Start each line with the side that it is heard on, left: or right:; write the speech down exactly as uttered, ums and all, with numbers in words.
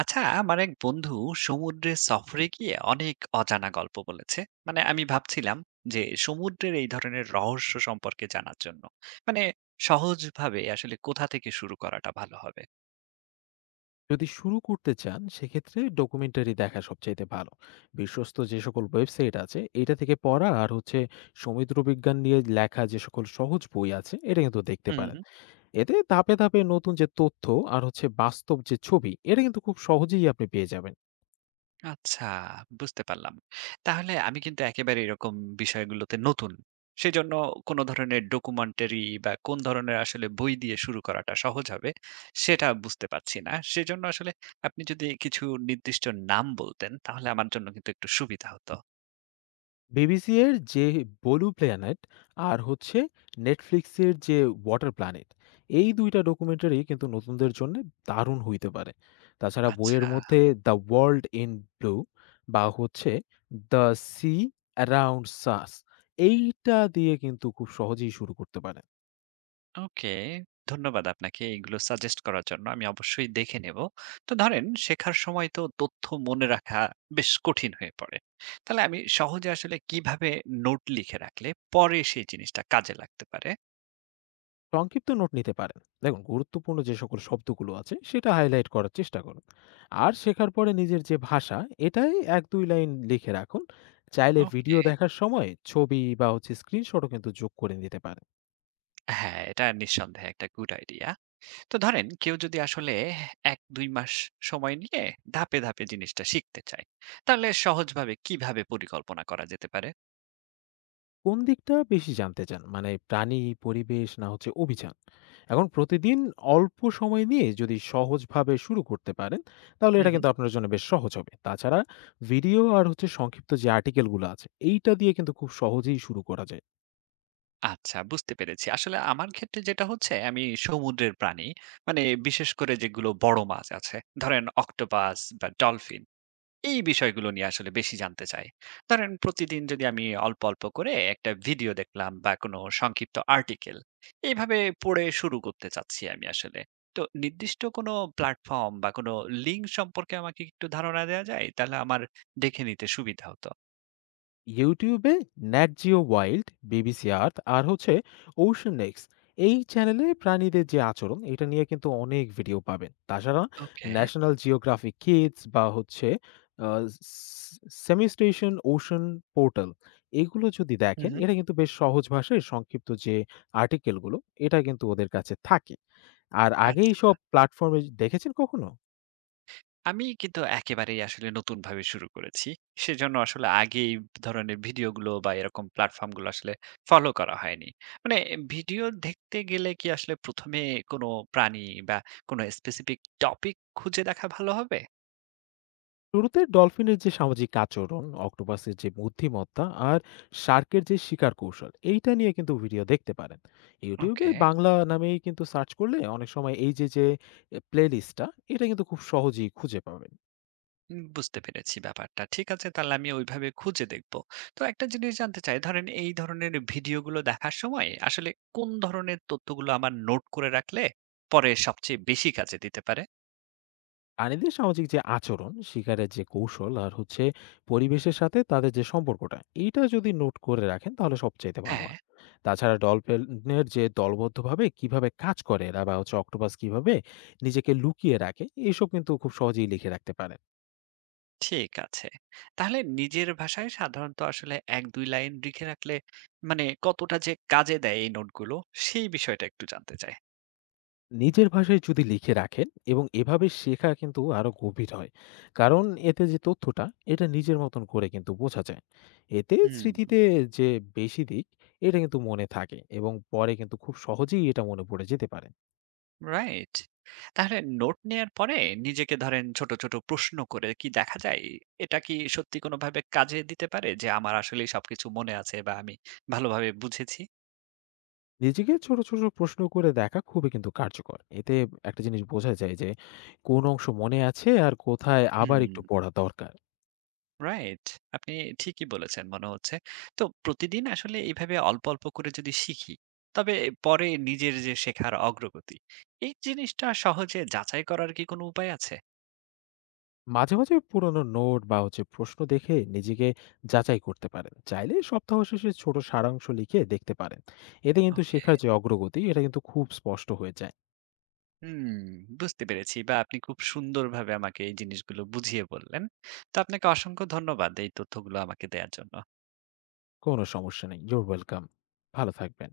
right: আচ্ছা, আমার এক বন্ধু সমুদ্রে সফরে গিয়ে অনেক অজানা গল্প বলেছে। মানে আমি ভাবছিলাম যে সমুদ্রের এই ধরনের রহস্য সম্পর্কে জানার জন্য মানে সহজভাবে আসলে কোথা থেকে শুরু করাটা ভালো হবে।
left: যদি শুরু করতে চান সেক্ষেত্রে ডকুমেন্টারি দেখা সবচাইতে ভালো। বিশ্বস্ত যে সকল ওয়েবসাইট আছে এটা থেকে পড়া, আর হচ্ছে সমুদ্র বিজ্ঞান নিয়ে লেখা যে সকল সহজ বই আছে এটা কিন্তু দেখতে
right: হুম।
left: পারেন। এতে ধাপে ধাপে নতুন যে তথ্য আর হচ্ছে বাস্তব যে ছবি, এটা কিন্তু খুব সহজেই আপনি পেয়ে যাবেন।
right: আচ্ছা, বুঝতে পারলাম। তাহলে আমি কিন্তু একেবারে এরকম বিষয়গুলোতে নতুন। সেজন্য কোন ধরনের ডকুমেন্টারি বা কোন ধরনের আসলে বই দিয়ে শুরু করাটা সহজ হবে, সেটা বুঝতে পারছি না। সেজন্য আসলে আপনি যদি কিছু নির্দিষ্ট নাম বলতেন, তাহলে আমার জন্য কিন্তু একটু সুবিধা হতো।
left: বিবিসি এর যে ব্লু প্ল্যানেট আর হচ্ছে নেটফ্লিক্সের যে ওয়াটার প্ল্যানেট, এই দুইটা ডকুমেন্টারি কিন্তু নতুনদের জন্য দারুণ হইতে পারে। তাছাড়া
right: আচ্ছা।
left: বইয়ের মধ্যে দ্য ওয়ার্ল্ড ইন ব্লু বা হচ্ছে দ্য সি অ্যারাউন্ড সাস, এইটা দিয়ে কিন্তু খুব সহজেই শুরু করতে পারেন।
right: ওকে। ধন্যবাদ আপনাকে এইগুলো সাজেস্ট করার জন্য। আমি অবশ্যই দেখে নেব। তো ধরেন শেখার সময় তো তথ্য মনে রাখা বেশ কঠিন হয়ে পড়ে। তাহলে আমি সহজে আসলে কিভাবে নোট লিখে রাখলে পরে সেই জিনিসটা কাজে লাগতে পারে?
left: সংক্ষিপ্ত নোট নিতে পারেন, দেখুন গুরুত্বপূর্ণ যে সকল শব্দগুলো আছে সেটা হাইলাইট করার চেষ্টা করুন। আর শেখার পরে নিজের যে ভাষা, এটাই এক দুই লাইন লিখে রাখুন। চাইলে
right: ওকে।
left: ভিডিও দেখার সময় ছবি বা হচ্ছে স্ক্রিনশটও কিন্তু যোগ করে নিতে পারেন।
right: হ্যাঁ, এটা নিঃসন্দেহে একটা গুড আইডিয়া। তো ধরেন কেউ যদি আসলে এক থেকে দুই মাস সময় নিয়ে ধাপে, ধাপে জিনিসটা শিখতে চায়, তাহলে সহজভাবে কিভাবে পরিকল্পনা করা যেতে পারে?
left: কোন দিকটা বেশি জানতে চান, মানে প্রাণী, পরিবেশ না হচ্ছে অভিযান? এখন প্রতিদিন অল্প সময় নিয়ে যদি সহজভাবে শুরু করতে পারেন তাহলে
right: হুম,
left: এটা
right: হুম।
left: কিন্তু আপনার জন্য বেশ সহজ হবে। তাছাড়া ভিডিও আর হচ্ছে সংক্ষিপ্ত যে আর্টিকেলগুলো আছে, এইটা দিয়ে কিন্তু খুব সহজেই শুরু করা যায়।
right: আচ্ছা, বুঝতে পেরেছি। আসলে আমার ক্ষেত্রে যেটা হচ্ছে, আমি সমুদ্রের প্রাণী মানে বিশেষ করে যেগুলো বড় মাছ আছে, ধরেন অক্টোপাস বা ডলফিন, এই বিষয়গুলো নিয়ে আসলে বেশি জানতে চাই। ধরেন প্রতিদিন যদি আমি অল্প, অল্প করে একটা ভিডিও দেখলাম বা কোনো সংক্ষিপ্ত আর্টিকেল, এইভাবে পড়ে শুরু করতে চাচ্ছি আমি আসলে। তো নির্দিষ্ট কোনো প্ল্যাটফর্ম বা কোনো লিঙ্ক সম্পর্কে আমাকে একটু ধারণা দেওয়া যায়? তাহলে আমার দেখে নিতে সুবিধা হতো।
left: ইউটিউবে Nat Geo Wild, BBC Earth আর হচ্ছে ওশন নেক্স, এই চ্যানেলে প্রাণীদের যে আচরণ এটা নিয়ে কিন্তু অনেক ভিডিও পাবেন। তাছাড়া
right: ওকে।
left: ন্যাশনাল জিওগ্রাফিক কিডস বা হচ্ছে সেমি স্টেশন ওশন পোর্টাল, এগুলো যদি
right: হুম,
left: দেখেন
right: হুম।
left: এটা কিন্তু বেশ সহজ ভাষায় সংক্ষিপ্ত যে আর্টিকেলগুলো, এটা কিন্তু ওদের কাছে থাকে। আর আগে
right: আচ্ছা।
left: সব প্ল্যাটফর্মে দেখেছেন কখনো?
right: আমি কিন্তু একেবারেই আসলে নতুনভাবে শুরু করেছি। সেজন্য আসলে আগে এই ধরনের ভিডিওগুলো বা এরকম প্ল্যাটফর্মগুলো আসলে ফলো করা হয়নি। মানে ভিডিও দেখতে গেলে কি আসলে ১ম এ কোনো প্রাণী বা কোনো স্পেসিফিক টপিক খুঁজে দেখা ভালো হবে?
left: শুরুতে ডলফিনের যে সামাজিক আচরণ, অক্টোপাসের যে বুদ্ধিমত্তা আর শার্কের যে শিকার কৌশল, এইটা নিয়ে কিন্তু ভিডিও দেখতে পারেন। ইউটিউবে
right: ওকে।
left: বাংলা নামেই কিন্তু সার্চ করলে অনেক সময় এই যে যে প্লেলিস্টটা, এটা কিন্তু খুব সহজেই খুঁজে পাবেন।
right: উম বুঝতে পেরেছি ব্যাপারটা। ঠিক আছে, তাহলে আমি ওইভাবে খুঁজে দেখব। তো একটা জিনিস জানতে চাই, ধরেন এই ধরনের ভিডিওগুলো দেখার সময় আসলে কোন ধরনের তথ্যগুলো আমার নোট করে রাখলে পরে সবচেয়ে বেশি কাজে দিতে পারে?
left: প্রাণীদের সামাজিক যে আচরণ, শিকারের যে কৌশল আর হচ্ছে পরিবেশের সাথে তাদের যে সম্পর্কটা, এইটা যদি নোট করে রাখেন তাহলে সবচাইতে ভালো
right: হ্যাঁ।
left: হয়। তাছাড়া ডলফিনের যে দলবদ্ধভাবে কিভাবে কাজ করে এরা, বা হচ্ছে অক্টোপাস কিভাবে নিজেকে লুকিয়ে রাখে, এসব কিন্তু খুব সহজেই লিখে রাখতে পারেন।
right: ঠিক আছে। তাহলে নিজের ভাষায় সাধারণত আসলে এক থেকে দুই লাইন লিখে রাখলে মানে কতটা যে কাজে দেয় এই নোটগুলো, সেই বিষয়টা একটু জানতে চাই।
left: নিজের ভাষায় যদি লিখে রাখেন, এবং এভাবে শেখা কিন্তু আরো গভীর হয়, কারণ এতে যে তথ্যটা এটা নিজের মতন করে কিন্তু বোঝা যায়। এতে
right: হুম,
left: স্মৃতিতে যে বেশি দিক, এটা কিন্তু মনে থাকে এবং পরে কিন্তু খুব সহজেই এটা মনে পড়ে যেতে পারে।
right: রাইট। তাহলে নোট নেয়ার পরে নিজেকে ধরেন ছোট, ছোট প্রশ্ন করে কি দেখা যায়? এটা কি সত্যি কোনোভাবে কাজে দিতে পারে যে আমার আসলেই সবকিছু মনে আছে বা আমি ভালোভাবে বুঝেছি?
left: নিজেকে ছোট ছোট প্রশ্ন করে দেখা খুবই কিন্তু কার্যকর, এতে একটা জিনিস বোঝা যায় যে কোন অংশ মনে আছে আর কোথায় আবার
right: হুম।
left: একটু পড়া দরকার।
right: রাইট। আপনি ঠিকই বলেছেন মনে হচ্ছে। তো প্রতিদিন আসলে এভাবে অল্প, অল্প করে যদি শিখি, তবে পরে নিজের যে শেখার অগ্রগতি, এই জিনিসটা সহজে যাচাই করার কি কোনো উপায় আছে?
left: মাঝে, মাঝে পুরোনো নোট বা হচ্ছে প্রশ্ন দেখে নিজেকে যাচাই করতে পারেন। চাইলে সপ্তাহ শেষে ছোট সারাংশ লিখে দেখতে পারেন। এতে কিন্তু
right: ওকে।
left: শেখার যে অগ্রগতি, এটা কিন্তু খুব স্পষ্ট হয়ে যায়।
right: হুম, বুঝতে পেরেছি বা আপনি খুব সুন্দরভাবে আমাকে এই জিনিসগুলো বুঝিয়ে বললেন। তো আপনাকে অসংখ্য ধন্যবাদ এই তথ্যগুলো আমাকে দেয়ার জন্য।
left: কোনো সমস্যা নেই। You're welcome। ভালো থাকবেন।